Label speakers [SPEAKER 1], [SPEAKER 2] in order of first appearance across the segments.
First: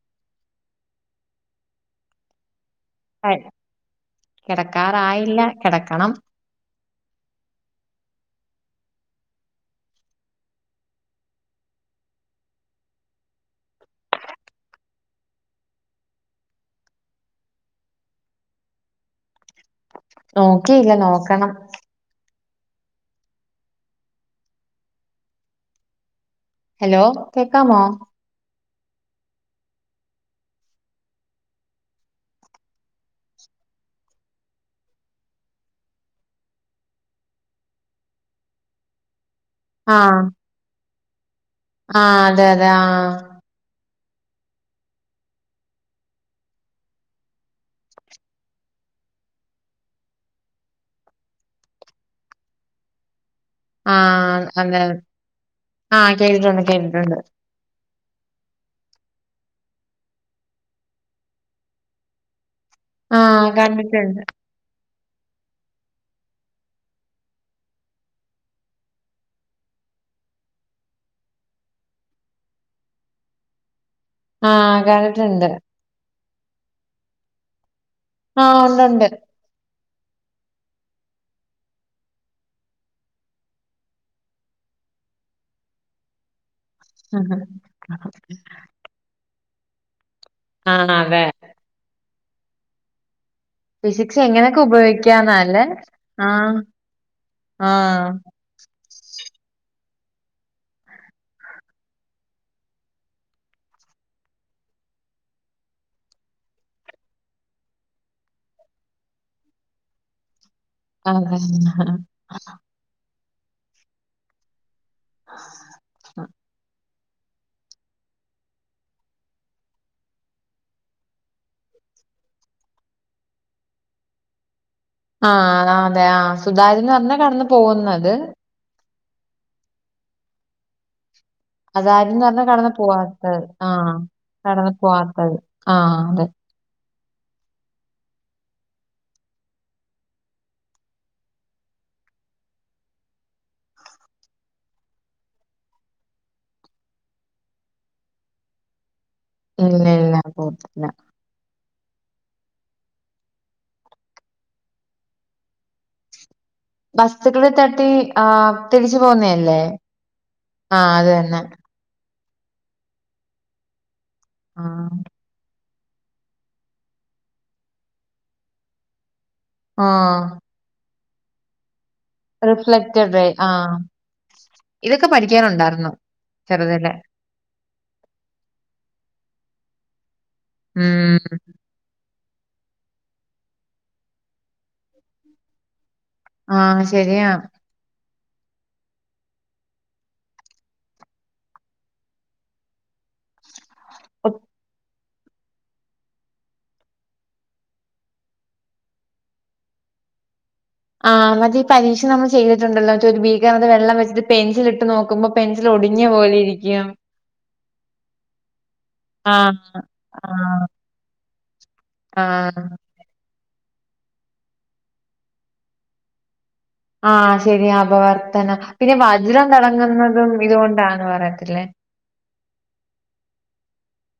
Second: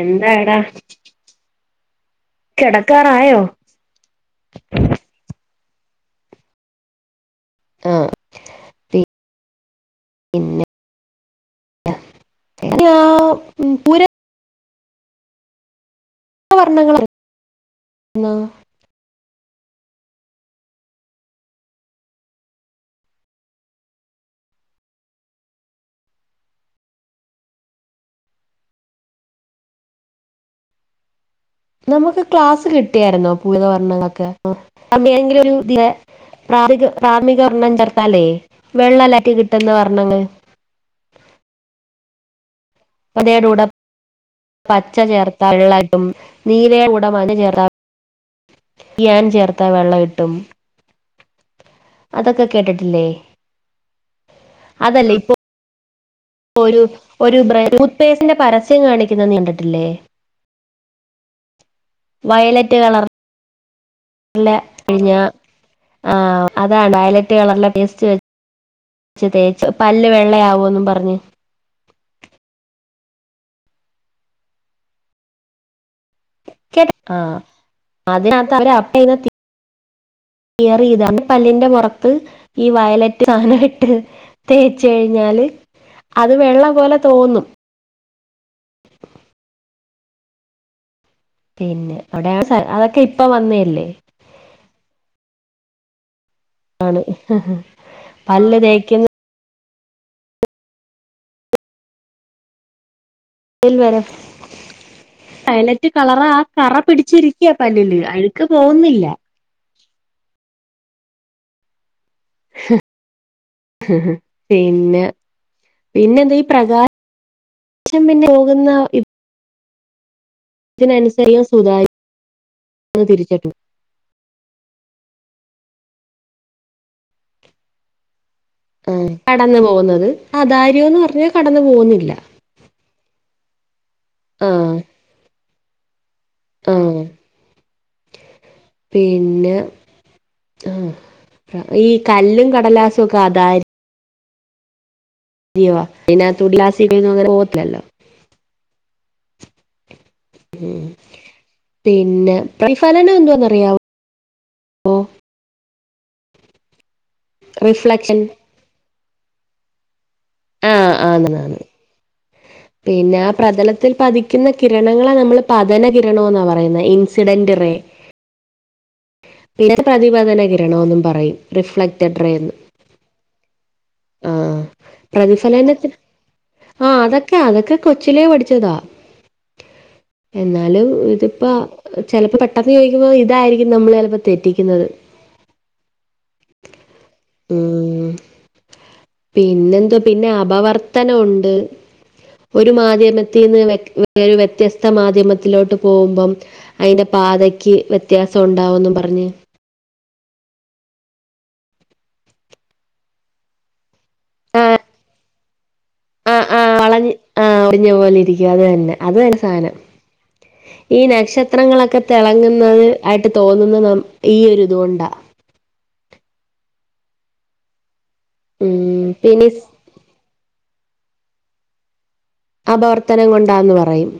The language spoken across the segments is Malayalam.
[SPEAKER 1] എന്തായഡാ? കെടക്കാറായോ?
[SPEAKER 2] കെടക്കാറായില്ല കെടക്കണം.
[SPEAKER 1] ആഹ് പി പിന്നെ [unintelligible] വർണ്ണങ്ങളാണ് ന്നാ
[SPEAKER 2] നോക്കീല്ല നോക്കണം. ഹലോ കേക്കാമോ?
[SPEAKER 1] നമുക്ക് ക്ലാസ് കിട്ട്യാര്ന്നോ [unintelligible] പ്രാരിക് പ്രാർമികവർണ്ണം ചേർത്താലേ വെള്ളംല്ലാറ്റി കിട്ടുന്ന വർണ്ണങ്ങൾ
[SPEAKER 2] ആ അതെ അതെ ആ
[SPEAKER 1] ടോട പച്ച ചേർത്താ വെള്ളായിട്ടും നീലയുടെ ഉടമാ ചേർത്ത [unintelligible] ൻ ചേർത്താ വെള്ള കിട്ടും അതൊക്കെ കേട്ടിട്ടില്ലേ
[SPEAKER 2] ആഹ അങ്ങനെ
[SPEAKER 1] അതല്ല ഇപ്പൊ
[SPEAKER 2] ആഹ കേ
[SPEAKER 1] ഒരു ഒരു ടൂത്ത് പേസ്റ്റിന്റെ പരസ്യം കാണിക്കുന്നത് നീണ്ടിട്ടില്ലേ വയലറ്റുകളാണ്
[SPEAKER 2] ആഹ്, കണ്ടിട്ടുണ്ട്.
[SPEAKER 1] [unintelligible] ഴിഞ്ഞ ആ അതാണ്ലറ്റ് കളറില പേസ്റ്റ് വ ച്ച തേച്ച പല്ല് വെള്ളയാവോന്ന് പറഞ്ഞ്
[SPEAKER 2] ആഹ്, കണ്ടിട്ടുണ്ട്.
[SPEAKER 1] കേട്ട ആഹ അതിന്നത്
[SPEAKER 2] ആഹ്
[SPEAKER 1] അവര് അപ്പ
[SPEAKER 2] ഉണ്ടുണ്ട്
[SPEAKER 1] [unintelligible] കറി ഇത പല്ലിന്റെ പുറത്ത് ഈ വയലറ്റ് സാധനം ഇട്ട് തേച്ച് കഴിഞ്ഞാല് അത് വെള്ളം പോലെ
[SPEAKER 2] ഉം
[SPEAKER 1] തോന്നും
[SPEAKER 2] ഹ ആഹ അതെ
[SPEAKER 1] പിന്നെ, അവിടെയാണ് സാ, അതൊക്കെ ഇപ്പ വന്നേ
[SPEAKER 2] ഫിസിക്സ് എങ്ങനെയൊക്കെ ഉപയോഗിക്കാന്നല്ലേ!. ആഹ്,
[SPEAKER 1] ണ്.
[SPEAKER 2] ആഹ്
[SPEAKER 1] പല്ല്തേ ഇൽ വരം വയിലറ്റ് കളർ ആ കറ പിടിച്ചിരിക്കയാ പല്ലല് അഴക്ക് പോകുന്നില്ല
[SPEAKER 2] ആഹ അഹ
[SPEAKER 1] പിന്നെ പിന്നെന്താ പ്രകാ അം പിന്നെ പോകുന്ന ഇതിനനുസരി സുതാര്യന്ന് തിരിച്ചട്ടും
[SPEAKER 2] ആഹ അതെ ആ സുധാകയൻ പറഞ്ഞാ കടന്ന് പോകുന്നത്
[SPEAKER 1] ആ കടന്നു പോകുന്നത് അതാര്യംന്ന് പറഞ്ഞ
[SPEAKER 2] അതാരന്ന് പറഞ്ഞാ കടന്നു പോവാത്തത് ആഹ കടന്ന പോവാത്തത് ആഹ അതെ
[SPEAKER 1] ആഹ പിന്നെ ആ ഈ കല്ലും കടലാസും ഒക്കെ അതാ ലീവാ, പിന്നെ, തുടി [unintelligible] അങ്ങനെ പോകത്തില്ലോ
[SPEAKER 2] ഇല്ല, ഇല്ല.
[SPEAKER 1] ഉ
[SPEAKER 2] പോത്തില്ല.
[SPEAKER 1] പിന്നെ പ്രഫലനം എന്താവാന്നറിയാവോ?
[SPEAKER 2] വസ്തുക്കള തട്ടി
[SPEAKER 1] റിഫ്ലക്ഷൻ
[SPEAKER 2] ആ തിരിച്ച പോന്നല്ലേ
[SPEAKER 1] ആഹ ആന്നാണ് പിന്നെ ആ പ്രതലത്തിൽ പതിക്കുന്ന
[SPEAKER 2] ആഹ്
[SPEAKER 1] കിരണങ്ങളെ നമ്മൾ പതന കിരണോന്നാ പറയുന്നേ, ഇൻസിഡന്റ് റേ ഇന്ന
[SPEAKER 2] ആഹ്
[SPEAKER 1] പ്രതിപദനകിരണമ ഒന്നും പറയും റിഫ്ലക്റ്റഡന്ന്
[SPEAKER 2] ആ ഇതൊക്കെ പഠിക്കാനുണ്ടായിരുന്നു ചെറുതല
[SPEAKER 1] ആ അതൊക്കെ കൊച്ചിലേ പഠിച്ചതാ എന്നാലും
[SPEAKER 2] ഉം
[SPEAKER 1] ഇതിപ്പ ചിലപ്പോ പെട്ടെന്ന് ചോദിക്കുമ്പോൾ ഇതായിരിക്കും നമ്മൾ ചിലപ്പോ തെറ്റിക്കുന്നത്
[SPEAKER 2] ആഹ് ശരിയാ
[SPEAKER 1] ഉ പിന്നെന്തോ പിന്നെ അപവർത്തനം ഉണ്ട് ഒരു മാധ്യമത്തിൽ നിന്ന് വ ഒരു വ്യത്യസ്ത മാധ്യമ ലോട്ട് പോവുമ്പം, അതിന്റെ പാതയ്ക്ക് വ്യത്യാസം ഉണ്ടാവുന്ന് പറഞ്ഞ്
[SPEAKER 2] ആഹ് മത പരീക്ഷ നമ്മ ചെയ്തിണ്ടല്ലോ ഒരു ബീകത് വെള്ളം വെച്ചപെൻസിൽ ഇട്ട് നോക്കുമ്പോൾ
[SPEAKER 1] ആ ആ വളഞ്ഞ ആ ഒടിഞ്ഞ പോലെ ഇരിക്കും അത് തന്നെ അത് തന്നെ സാധനം
[SPEAKER 2] ആഹ് ആഹ്
[SPEAKER 1] [inaudible] ഈ നക്ഷത്രങ്ങളൊക്കെ
[SPEAKER 2] ആഹ്
[SPEAKER 1] തിളങ്ങുന്നത് ആയിട്ട് തോന്നുന്ന ഈ ഒ ഒരു ഇതുക കൊണ്ടാ
[SPEAKER 2] ആഹ ശരി അപവർത്തനം പിന്നെ വജ്രം തിളങ്ങുന്നതും ഇതുകൊണ്ടാന്ന് പറയത്തില്ലേ
[SPEAKER 1] അപവർത്തനം കൊണ്ടാന്ന് പറയും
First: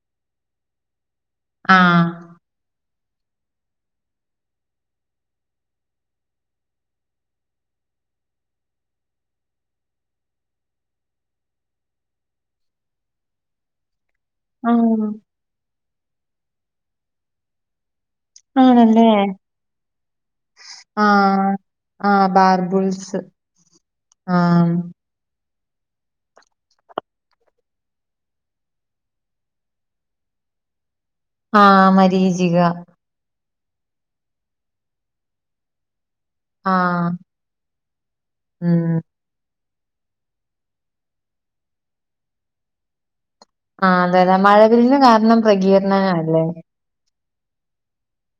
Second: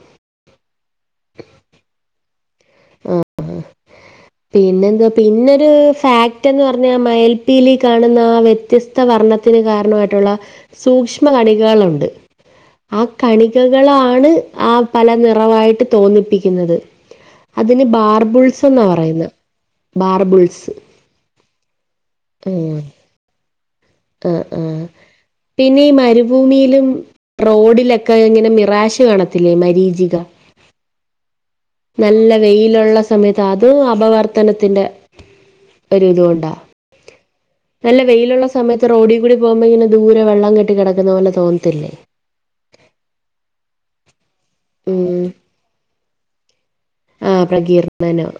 [SPEAKER 2] ആഹ്
[SPEAKER 1] ആഹ് ആ പിന്നെ എന്തവാ പിന്നൊരു ഫാക്ട്ന്ന് പറഞ്ഞാൽ മയിൽ പീലി കാണുന്ന ആ വ്യത്യസ് ത്ത വർണ്ണത്തിന് കാരണമായിട്ടുള്ള സൂക്ഷ്മ കണികകളുണ്ട് ആ കണികകളാണ് ആ പല
[SPEAKER 2] ആഹ്
[SPEAKER 1] നിറവായിട്ട് തോന്നിപ്പിക്കുന്നത് അതിന് ബാർബുൾസ് എന്നാ
[SPEAKER 2] ആണല്ലേ?
[SPEAKER 1] പറയുന്നേ ബർബിൾസ്
[SPEAKER 2] ആ ആ
[SPEAKER 1] ഉം
[SPEAKER 2] ബാർബിൾസ് ആ
[SPEAKER 1] ആഹ്ആഹ് പിന്നെ ഈ മരുഭൂമിയിലും റോഡിലൊക്കെ ഇങ്ങനെ മിറാശ് കാണത്തില്ലേ മരീചിക
[SPEAKER 2] ആ
[SPEAKER 1] നല്ല
[SPEAKER 2] മരീചിക
[SPEAKER 1] വെയിലുള്ള സമയത്ത്, അതും അപവർത്തനത്തിന്റെ ഒരിതുകൊണ്ടാ
[SPEAKER 2] ആഹ്
[SPEAKER 1] നല്ല വെയിലുള്ള സമയത്ത് റോഡി കൂടി പോകുമ്പോ ഇങ്ങനെ ദൂരെ വെള്ളം കെട്ടി കിടക്കുന്ന പോലെ തോന്ന ത്തില്ലേ
[SPEAKER 2] ആഹ് അതെതെ മഴവില്ലിന്
[SPEAKER 1] ഉം
[SPEAKER 2] കാരണം പ്രകീർണനഅല്ലേ
[SPEAKER 1] ആഹ് പ്രകീർത്തനം.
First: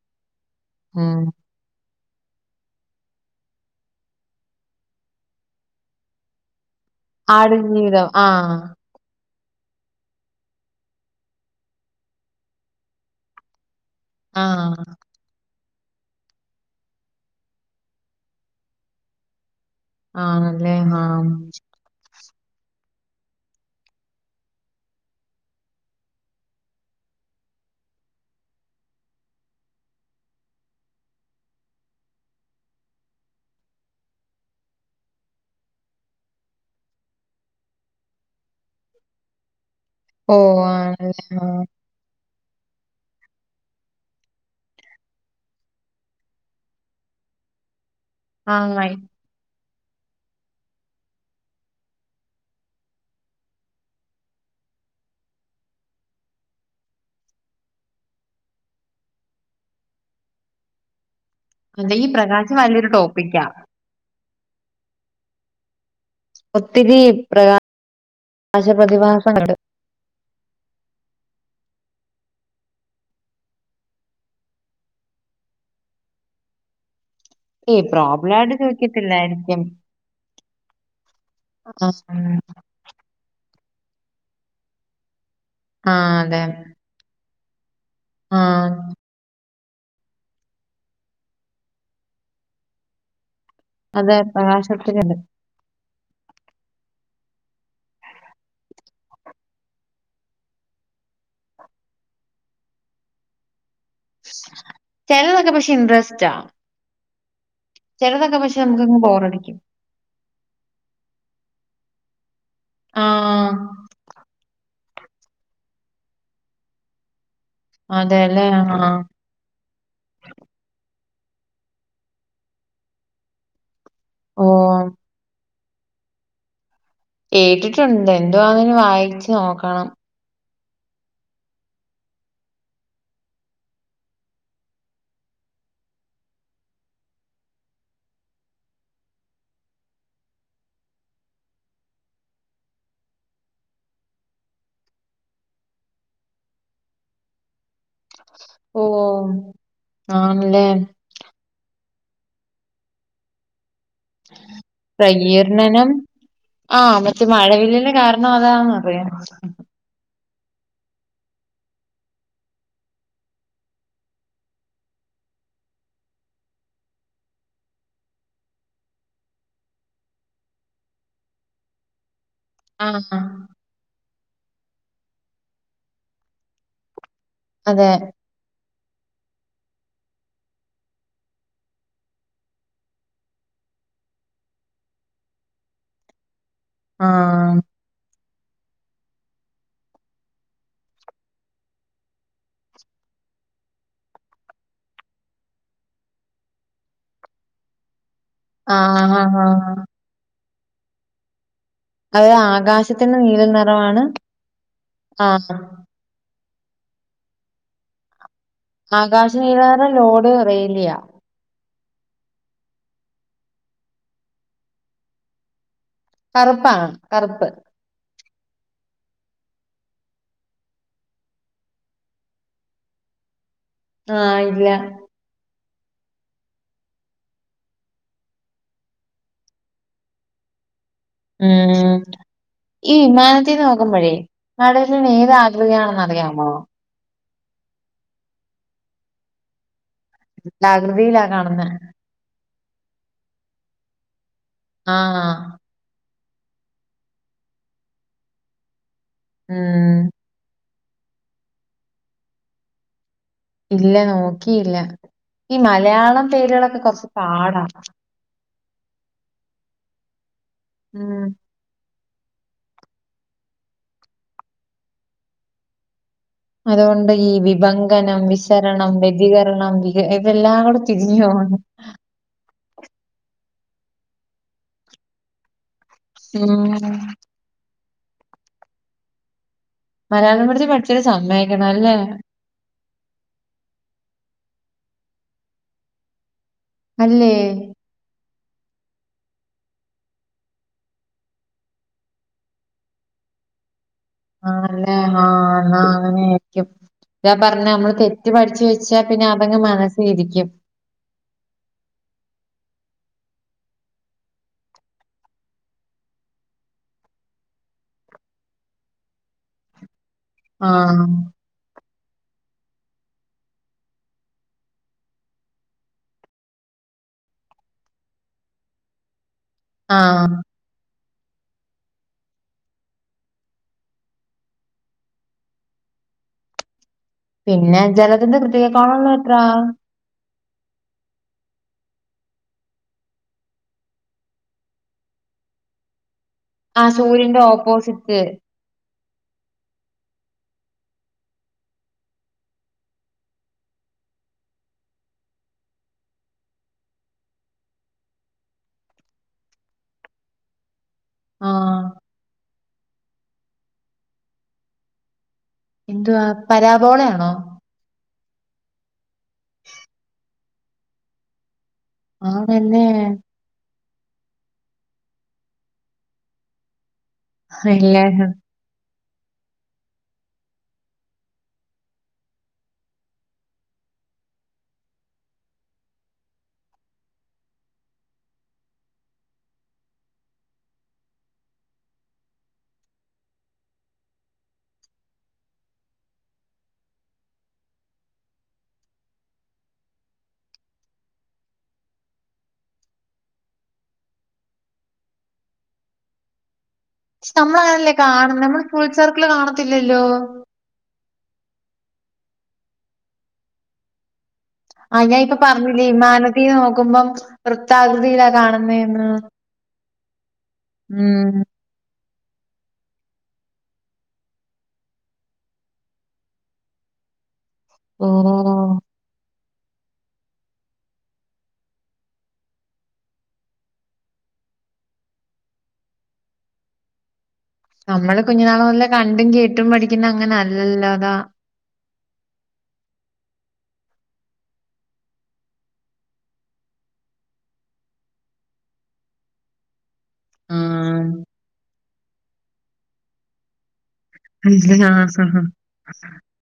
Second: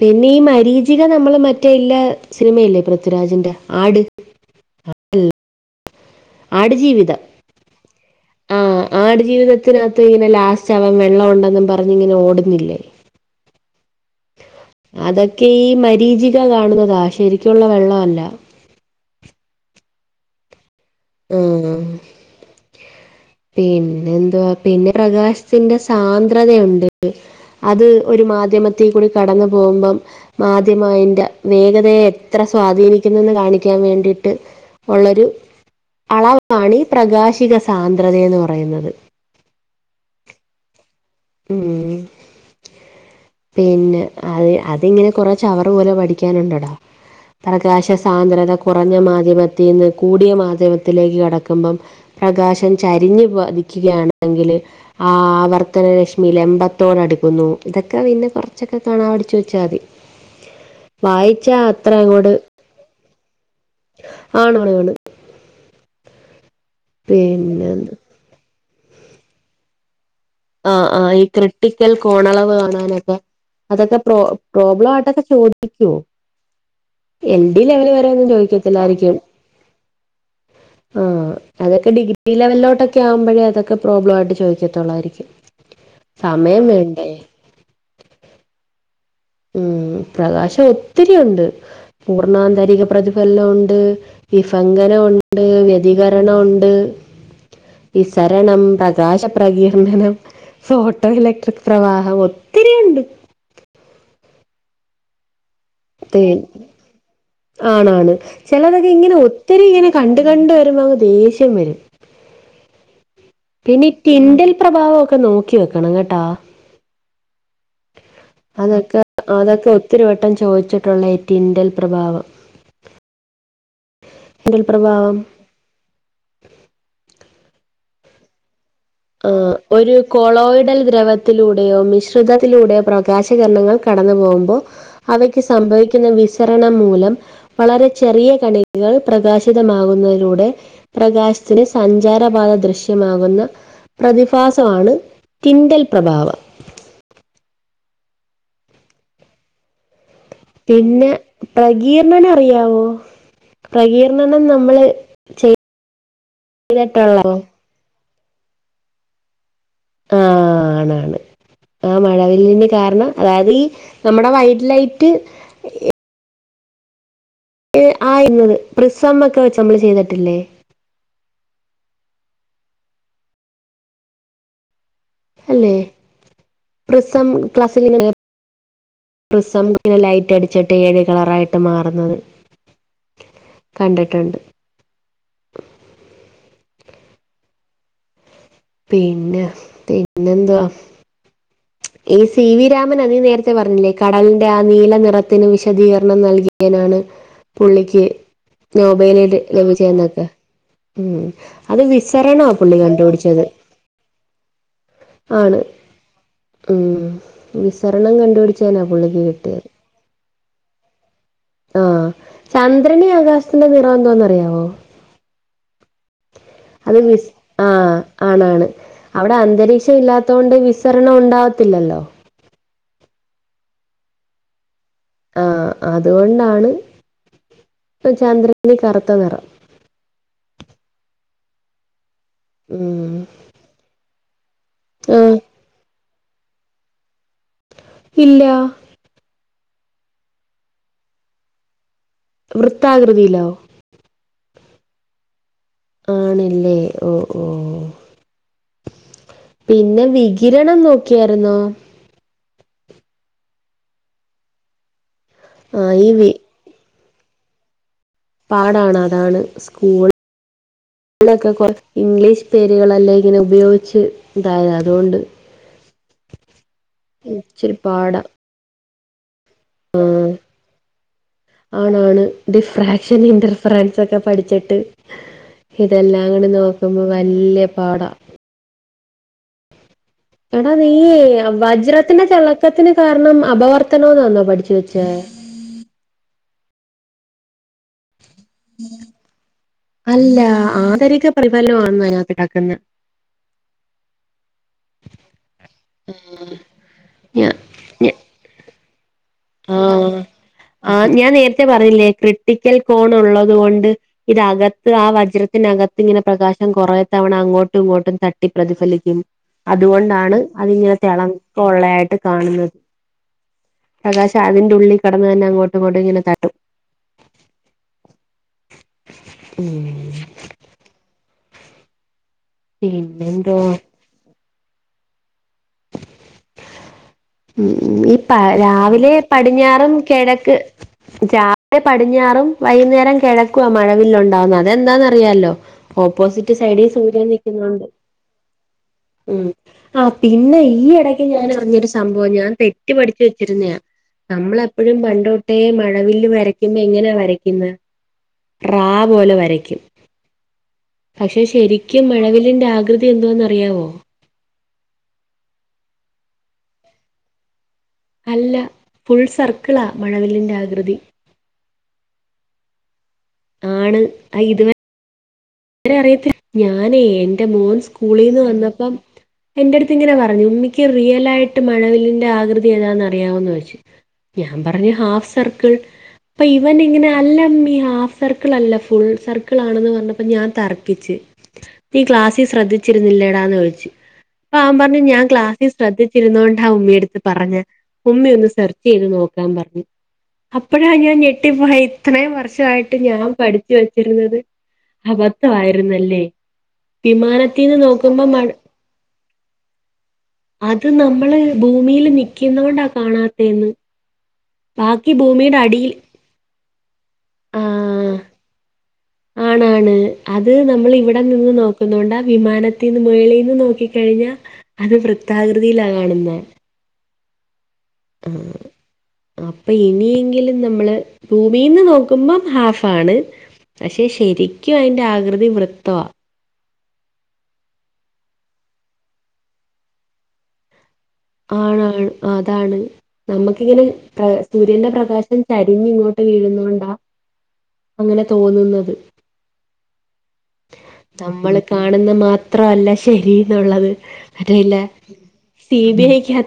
[SPEAKER 1] പിന്നെ ഈ മരീചിക
[SPEAKER 2] ഉം
[SPEAKER 1] നമ്മൾ മറ്റേ ഇല്ല സിനിമയില്ലേ പൃഥ്വിരാജിന്റെ ആട് ആട്ജീവിതം
[SPEAKER 2] ആടുജീവിതം ആഹ്
[SPEAKER 1] ആടു ജീവിതത്തിനകത്ത് ഇങ്ങനെ ലാസ്റ്റ് ആവൻ വെള്ളം ഉണ്ടെന്നും പറഞ്ഞ് ഇങ്ങനെ ഓടുന്നില്ലേ
[SPEAKER 2] ആഹ്
[SPEAKER 1] അതൊക്കെ ഈ മരീചിക കാണുന്നതാ. ശരിക്കുള്ള വെള്ളവല്ല
[SPEAKER 2] ആഹ് നേ ഹാ..
[SPEAKER 1] ആഹ് ആഹ് പിന്നെ എന്തുവാ, പിന്നെ പ്രകാശത്തിന്റെ സാന്ദ്രതയുണ്ട് അത് ഒരു മാധ്യമത്തി കൂടി കടന്നു പോകുമ്പം മാധ്യമയിന്റെ വേഗതയെ എത്ര സ്വാധീനിക്കുന്നെന്ന് കാണിക്കാൻ വേണ്ടിയിട്ട് ഒള്ളൊരു അളവാണീ പ്രകാശിക സാന്ദ്രതയെന്ന് പറയുന്നത്
[SPEAKER 2] ഓഹ് ആഹ് [unintelligible]
[SPEAKER 1] ഉം പിന്നെ, അത് അതിങ്ങനെ കുറെ ചവറ് പോലെ പഠിക്കാനുണ്ടടാ പ്രകാശ സാന്ദ്രത
[SPEAKER 2] ആ ആ
[SPEAKER 1] കുറഞ്ഞ മാധ്യമത്തീന്ന് കൂടിയ മാധ്യമത്തിലേക്ക് കടക്കുമ്പം പ്രകാശം ചരിഞ്ഞ് പതിക്കുകയാണെങ്കിൽ അ ആവർത്തന രശ് മിലമ്പത്തോടടുക്കുന്നു. ഇതൊക്കെ പിന്നെ കുറച്ചൊക്കെ കാണാ പഠിച്ചു വെച്ചാ മതി വായിച്ചാ അത്ര
[SPEAKER 2] അതെ ഈ
[SPEAKER 1] അങ്ങോട്
[SPEAKER 2] പ്രകാശം വലിയൊരു ടോപ്പിക്കാ
[SPEAKER 1] [inaudible] [unintelligible]
[SPEAKER 2] ഒത്തിരി പ്രകാ
[SPEAKER 1] പിന്നെ
[SPEAKER 2] [inaudible] ശപ്രതിഭാസങ്ങള്ണ്ട്
[SPEAKER 1] ആഹ് ആഹ്ഈ ക്രിട്ടിക്കൽ കോണളവ് കാണാനൊക്കെ അതൊക്കെ പ്രോ പ്രോബ്ലവായിട്ടൊക്കെ ചോദിക്ക്യോ? എൽ ഡി
[SPEAKER 2] ഏയ്
[SPEAKER 1] ലെവൽ വരെ ഒന്നും
[SPEAKER 2] പ്രോബ്ലം ആയിട്ട്
[SPEAKER 1] ചോദിക്കത്തില്ലായിരിക്കും ആഹ്
[SPEAKER 2] ആ
[SPEAKER 1] അതൊക്കെ
[SPEAKER 2] ഉം.
[SPEAKER 1] ഡിഗ്രീ ലെവലിലോട്ടൊ ക്യാവുമ്പഴെ അതൊക്കെ പ്രോബ്ലവായിട്ട് ചോയ്ക്കത്തൊള്ളായിരിക്കും.
[SPEAKER 2] ആ
[SPEAKER 1] സമയം കയ്ഞ്ഞ്
[SPEAKER 2] ആഹ്
[SPEAKER 1] ഉം പ്രകാശം ഒത്തിരിയുണ്ട് പൂർണാന്തരിക പ്രതിഫൽനം ഉണ്
[SPEAKER 2] അതെ
[SPEAKER 1] ണ്ട് വിഫങ്കനം
[SPEAKER 2] പ്രകാശത്തിനുണ്ട്
[SPEAKER 1] ഉണ്ട് വ്യതികരണം ഉണ്ട് വിസരണം പ്രകാശ പ്രകീർണനം ഫോട്ടോ ഇലക്ട്രിക് പ്രവാഹം ഒത്തിരിയിണ്ട്
[SPEAKER 2] [inaudible] ചെലതൊക്കെ പക്ഷെ ഇൻട്രസ്റ്റാ
[SPEAKER 1] ആണാണ്.
[SPEAKER 2] ചിലതൊക്കെ പക്ഷെ
[SPEAKER 1] ചെലതൊക്കെ
[SPEAKER 2] നമുക്കങ്ങ്
[SPEAKER 1] ഇങ്ങനെ
[SPEAKER 2] ബോറടിക്കും.
[SPEAKER 1] ഒത്തിരി ഇങ്ങനെ കണ്ട് കണ്ട് വരുമ്പങ്ങ് ദേഷ്യം വരും
[SPEAKER 2] ആഹ്
[SPEAKER 1] പിന്നെ ഈ ടിൻഡൽ പ്രഭാവം ഒക്കെ നോക്കി വെക്കണം കേട്ടോ
[SPEAKER 2] അതെല്ലേ ആഹ്
[SPEAKER 1] അതൊക്കെ അതൊക്കെ ഒത്തിരിവട്ടം ചോയിച്ചിട്ടുള്ളേ ഈ ട്വിറ്റൽ പ്രഭാവം
[SPEAKER 2] ഓ
[SPEAKER 1] [unintelligible] പ്രഭാവം
[SPEAKER 2] കേട്ടിട്ടുണ്ട് എന്തുവാങ്ങനെ വായി
[SPEAKER 1] ആ ഒരു കൊളോയിഡൽ ദ്രവത്തിലൂടെയോ മിശ്രിതത്തിലൂടെയോ പ്രകാശകരണങ്ങൾ കടന്നു പോകുമ്പോ അവയ്ക്ക് സംഭവിക്കുന്ന വിസരണം മൂലം വളരെ ചെറിയ കണികകൾ പ്രകാശിതമാകുന്നതിലൂടെ പ്രകാശത്തിന് സഞ്ചാരപാത ദൃശ്യമാകുന്ന പ്രതിഭാസമാണ് ക്വിറ്റൽ പ്രഭാവം.
[SPEAKER 2] ഓഹ് ആഹ്
[SPEAKER 1] പിന്നെ പ്രകീർണന അറിയാവോ പ്രകീർ
[SPEAKER 2] പ്രകീർണനം ആഹ് ഇന്നട്ട് മറ്റേ
[SPEAKER 1] ചെയ്തിട്ടുള്ളോ
[SPEAKER 2] മഴവില്ലിന് കാ അതാന്നറിയാം
[SPEAKER 1] ആഹ് ആണാണ് ആഹ് മഴവില്ലിന് കാരണം അതായത് ഈ നമ്മളെ വൈറ്റ് ലൈറ്റ് ഏ ആയിരത് പ്രസം ഒക്കെ വെച്ച് നമ്മള് ചെയ്തിട്ടില്ലേ
[SPEAKER 2] ആഹ് ആഹ്
[SPEAKER 1] അല്ലെ പ്രിസം
[SPEAKER 2] അതെ
[SPEAKER 1] [unintelligible] പ്രിസം [unintelligible] ലൈറ്റ് അടിച്ചിട്ട് ഏഴ് കളറായിട്ട് മാറ്ന്നത് കണ്ടിട്ടുണ്ട്
[SPEAKER 2] ആഹ്
[SPEAKER 1] പിന്നെ പിന്നെന്താ ഈ സി വി രാമനാ നീ നേരത്തെ പറഞ്ഞില്ലേ കടലിന്റെ ആ നീല നിറത്തിന് വിശദീകരണം നൽകിയനാണ് പുള്ളിക്ക്
[SPEAKER 2] ആ
[SPEAKER 1] നോബെൽ
[SPEAKER 2] ആ
[SPEAKER 1] ല
[SPEAKER 2] ആ
[SPEAKER 1] ലഭിച്ചന്നൊക്കെ ഉം അത് വിസരണാ പുള്ളി
[SPEAKER 2] ആകാശത്തിന്റെ നീല
[SPEAKER 1] കണ്ടുപിടിച്ചത്
[SPEAKER 2] നിറമാണ് ആ
[SPEAKER 1] ആണ് ഉം വിസരണം കണ്ടുപിടി
[SPEAKER 2] ആകാശ നീല നിറം ലോഡ് അറിയില്ല്യ
[SPEAKER 1] ആഹ് ചന്ദ്രനിൽ ആകാശത്തിന്റെ നിറമെന്തോന്ന് അറിയാവോ
[SPEAKER 2] കറുപ്പാണ്
[SPEAKER 1] അത് വിസ്
[SPEAKER 2] കറുപ്പ്
[SPEAKER 1] ആഹ് ആണാണ് അവിടെ അന്തരീക്ഷം ഇല്ലാത്തോണ്ട് വിസരണം ഉണ്ടാവത്തില്ലല്ലോ
[SPEAKER 2] ആഹ് ഇല്ല
[SPEAKER 1] ആഹ് അതുകൊണ്ടാണ് ചന്ദ്രനിൽ കറുത്ത നിറം.
[SPEAKER 2] ഉം ഈ
[SPEAKER 1] ഉം
[SPEAKER 2] വിമാനത്തിന് നോക്കുമ്പഴേ [unintelligible] ഏത്
[SPEAKER 1] ആഹ്
[SPEAKER 2] ആകൃതിയാണെന്ന്റിയാമോ
[SPEAKER 1] ഇല്ലാ
[SPEAKER 2] വൃത്താകൃതിലാ കാണ്ന്നെ
[SPEAKER 1] വൃത്താകൃതിയിലോ
[SPEAKER 2] ആഹ്
[SPEAKER 1] ആണ് ല്ലേ ഓഹ് ഓഹ്
[SPEAKER 2] ഉം
[SPEAKER 1] പിന്നെ വികിരണം നോക്കിയായിരുന്നോ
[SPEAKER 2] ഇല്ല നോക്കിയില്ല ഈ
[SPEAKER 1] ആഹ് ഈ
[SPEAKER 2] മലയാളം
[SPEAKER 1] വി
[SPEAKER 2] പേരുകളൊക്കെ കൊറച്ച് പാടാ
[SPEAKER 1] പാടാണ് അതാണ് സ്കൂൾ
[SPEAKER 2] ഉം.
[SPEAKER 1] ഒക്കെ ഇംഗ്ലീഷ് പേരുകളല്ലേ ഇങ്ങനെ ഉപയോഗിച്ച് ഇതായേ അത്കൊണ്ട്
[SPEAKER 2] അതുകൊണ്ട് ഈ
[SPEAKER 1] ഇച്ചിരി പാടാ
[SPEAKER 2] വിഭങ്കനം വിസരണം വ്യതികരണം ഇത് ഇതെല്ലാം കൂടെ തിരിഞ്ഞോവാണ്
[SPEAKER 1] ആണാണ് ഡിഫ്രാക്ഷൻ ഇന്റർഫറൻസൊക്കെ പഠിച്ചിട്ട് ഇതെല്ലാം കൂടി
[SPEAKER 2] ഉം.
[SPEAKER 1] നോക്കുമ്പോ വ വല്ല്യപാടാ
[SPEAKER 2] മലയാളം പഠിച്ച്
[SPEAKER 1] എടാ
[SPEAKER 2] പഠിച്ചവര്
[SPEAKER 1] നീയേ
[SPEAKER 2] സമ്മതിക്കണം അല്ലേ?
[SPEAKER 1] വജ്രത്തിൻ്റെ ചെ ത്തത്തിന് കാരണം അപവർത്തനോ ന്നാന്നോ പഠിച്ചു വെച്ചേ
[SPEAKER 2] അല്ലേ?
[SPEAKER 1] ഉം അല്ല ആന്തരിക പരിപാലനവാന്നാ ഞാൻ കേട്ടേക്കുന്നെ
[SPEAKER 2] ആല്ലേ ആ എന്നാ അങ്ങനൊയിരിക്കും അതാ
[SPEAKER 1] ഞാ
[SPEAKER 2] പറഞ്ഞേ നമ്മൾ
[SPEAKER 1] ഞ
[SPEAKER 2] തെറ്റ് പഠിച്ച് വച്ചാ പിന്നെ അതങ്ങ്
[SPEAKER 1] ആഹ്
[SPEAKER 2] മനസ്സിരിക്കും
[SPEAKER 1] ആഹ് ഞാൻ നേരത്തെ പറഞ്ഞില്ലേ ക്രിട്ടിക്കൽ കോൺ ഉള്ളത് കൊണ്ട് ഇതകത്ത് ആ വജ്രത്തിനകത്ത് ഇങ്ങനെ പ്രകാശം കുറെ തവണ അങ്ങോട്ടും ഇങ്ങോട്ടും തട്ടി പ്രതിഫലിക്കും അതുകൊണ്ടാണ് അതിങ്ങനെ
[SPEAKER 2] ആഹ്.
[SPEAKER 1] തിളക്ക ഉള്ളയായിട്ട് കാണുന്നത് ആകാശം അതിന്റെ ഉള്ളി കിടന്ന് തന്നെ അങ്ങോട്ടുമിങ്ങോട്ടും ഇങ്ങനെ തട്ടും ഉം
[SPEAKER 2] ആഹ് ആ
[SPEAKER 1] പിന്നെന്തുവാ?
[SPEAKER 2] പിന്നെ
[SPEAKER 1] ഉം ഈ
[SPEAKER 2] ജലത്തിന്റെ
[SPEAKER 1] പ
[SPEAKER 2] കൃതികോണംന്ന്
[SPEAKER 1] രാവിലെ
[SPEAKER 2] എത്രാ
[SPEAKER 1] പടിഞ്ഞാറും കിഴക്ക് രാവിലെ പടിഞ്ഞാറും വൈകുന്നേരം കീഴക്കു ആ മഴവില്ല് ഉണ്ടാവുന്നത് അതെന്താന്ന് അറിയാല്ലോ ഓപ്പോസിറ്റ്
[SPEAKER 2] ആ
[SPEAKER 1] സൈഡി സൂര്യൻ
[SPEAKER 2] സൂര്യന്റെ
[SPEAKER 1] നിക്കുന്നുണ്ട്
[SPEAKER 2] ഓപ്പോസിറ്റ്
[SPEAKER 1] ഉം ആ പിന്നെ ഈ ഇടയ്ക്ക് ഞാനറിഞ്ഞ ഒരു സംഭവം ഞാൻ തെറ്റ് പഠിച്ചു വെച്ചിരുന്നയാ നമ്മളെപ്പോഴും പണ്ടോട്ടേ മഴവില്ല് വരയ്ക്കുമ്പോ എങ്ങനാ വരയ്ക്കുന്നെ? റ പോലെ വരയ്ക്കും പക്ഷെ
[SPEAKER 2] ആ
[SPEAKER 1] ശരിക്കും മഴവില്ലിന്റെ ആകൃതി എന്തോന്ന് അറിയാവോ?
[SPEAKER 2] എന്തുവാ പരാബോളയാണോ?
[SPEAKER 1] അല്ല ഫുൾ സർക്കിളാ മഴവില്ലിന്റെ ആകൃതി
[SPEAKER 2] ആണല്ലേ?...
[SPEAKER 1] ആണ് ആ ഇത് വരെ അറിയത്തി ഞാനേ എൻ്റെ മോൻ
[SPEAKER 2] ഇല്ല
[SPEAKER 1] സ്കൂളിന്ന് വന്നപ്പം എൻ്റെടുത്ത് ഇങ്ങനെ പറഞ്ഞു ഉമ്മിക്ക് റിയലായിട്ട് മഴവില്ലിൻ്റെ ആകൃതി ഏതാണന്ന് അറിയാവോന്നു ചോയ്ച്ച് ഞാൻ പറഞ്ഞു ഹാഫ് സർക്കിൾ അപ്പൊ ഇവൻ ഇങ്ങനെ അല്ല അമ്മി ഹാഫ് സർക്കിൾ അല്ല ഫുൾ സർക്കിൾ ആണെന്ന് പറഞ്ഞപ്പോ പ്പൊ ഞാൻ തർക്കിച്ച് നീ ക്ലാസ്സിൽ ശ്രദ്ധിച്ചിരുന്നില്ലേടാന്ന് ചോദിച്ച് അപ്പ അവൻ പറഞ്ഞു ഞാൻ ക്ലാസിൽ ശ്രദ്ധിച്ചിരുന്നോണ്ട ആ ഉമ്മിടത്ത് പറഞ്ഞ ഉമ്മിയൊന്ന് സെർച്ച് ചെയ്ത് നോക്കാൻ പറഞ്ഞു അപ്പഴാ ഞാൻ ഞെട്ടിപ്പോയെ ഇത്രയും വർഷവായിട്ട് ഞാൻ പഠിച്ചു വെച്ചിരുന്നത് അബദ്ധവാരുന്നല്ലേ?
[SPEAKER 2] ക്ഷെ നമ്മള് അങ്ങനല്ലേ കാണുന്നെ നമ്മള് ഫുൾ സർക്കിള് കാണത്തില്ലല്ലോ?
[SPEAKER 1] അത് നമ്മള് ഭൂമീല് നിക്കുന്നൊണ്ടാ കാണാത്തെന്ന്
[SPEAKER 2] ആ ഞാൻ ഇപ്പൊ പറഞ്ഞില്ലേ
[SPEAKER 1] അടിയിൽ
[SPEAKER 2] മാനതീക്ക് നോക്കുമ്പം
[SPEAKER 1] ആഹ്
[SPEAKER 2] വൃത്താകൃതിയിലാ കാണുന്നെന്ന്
[SPEAKER 1] ആണാണ് അത് നമ്മൾ ഇവിടെ നിന്ന് നോക്ക അതുകൊണ്ടാ വിമാനത്തീന്നു മേളീന്ന് നോക്കി കഴിഞ്ഞാ അത് വൃത്താകൃതിയിലാ കാണുന്നെ
[SPEAKER 2] ഓ ഓ...
[SPEAKER 1] അപ്പൊ ഇനിയെങ്കിലും നമ്മള് ഭൂമിന്ന് നോക്കുമ്പം ഹാഫ് ആണ് പക്ഷെ ശരിക്കും അതിന്റെ ആകൃതി വൃത്തവാ
[SPEAKER 2] നമ്മള് കുഞ്ഞുനാള് മുതല് കണ്ടും കേട്ടും പഠിക്കുന്ന അങ്ങനെ അല്ലല്ലോ അതാ
[SPEAKER 1] ആണ് ആണ് അതാണ് നമുക്കിങ്ങനെ ആ സൂര്യന്റെ പ്രകാശം ചരിഞ്ഞ് ഇങ്ങോട്ട് വീഴുന്നോണ്ട അങ്ങനെ തോന്നുന്നത് നമ്മള് കാണുന്ന മാത്രല്ല ശരിന്നുള്ളത് അതില്ലേ
[SPEAKER 2] ആ
[SPEAKER 1] സി ബി ഐക്കാത്ത്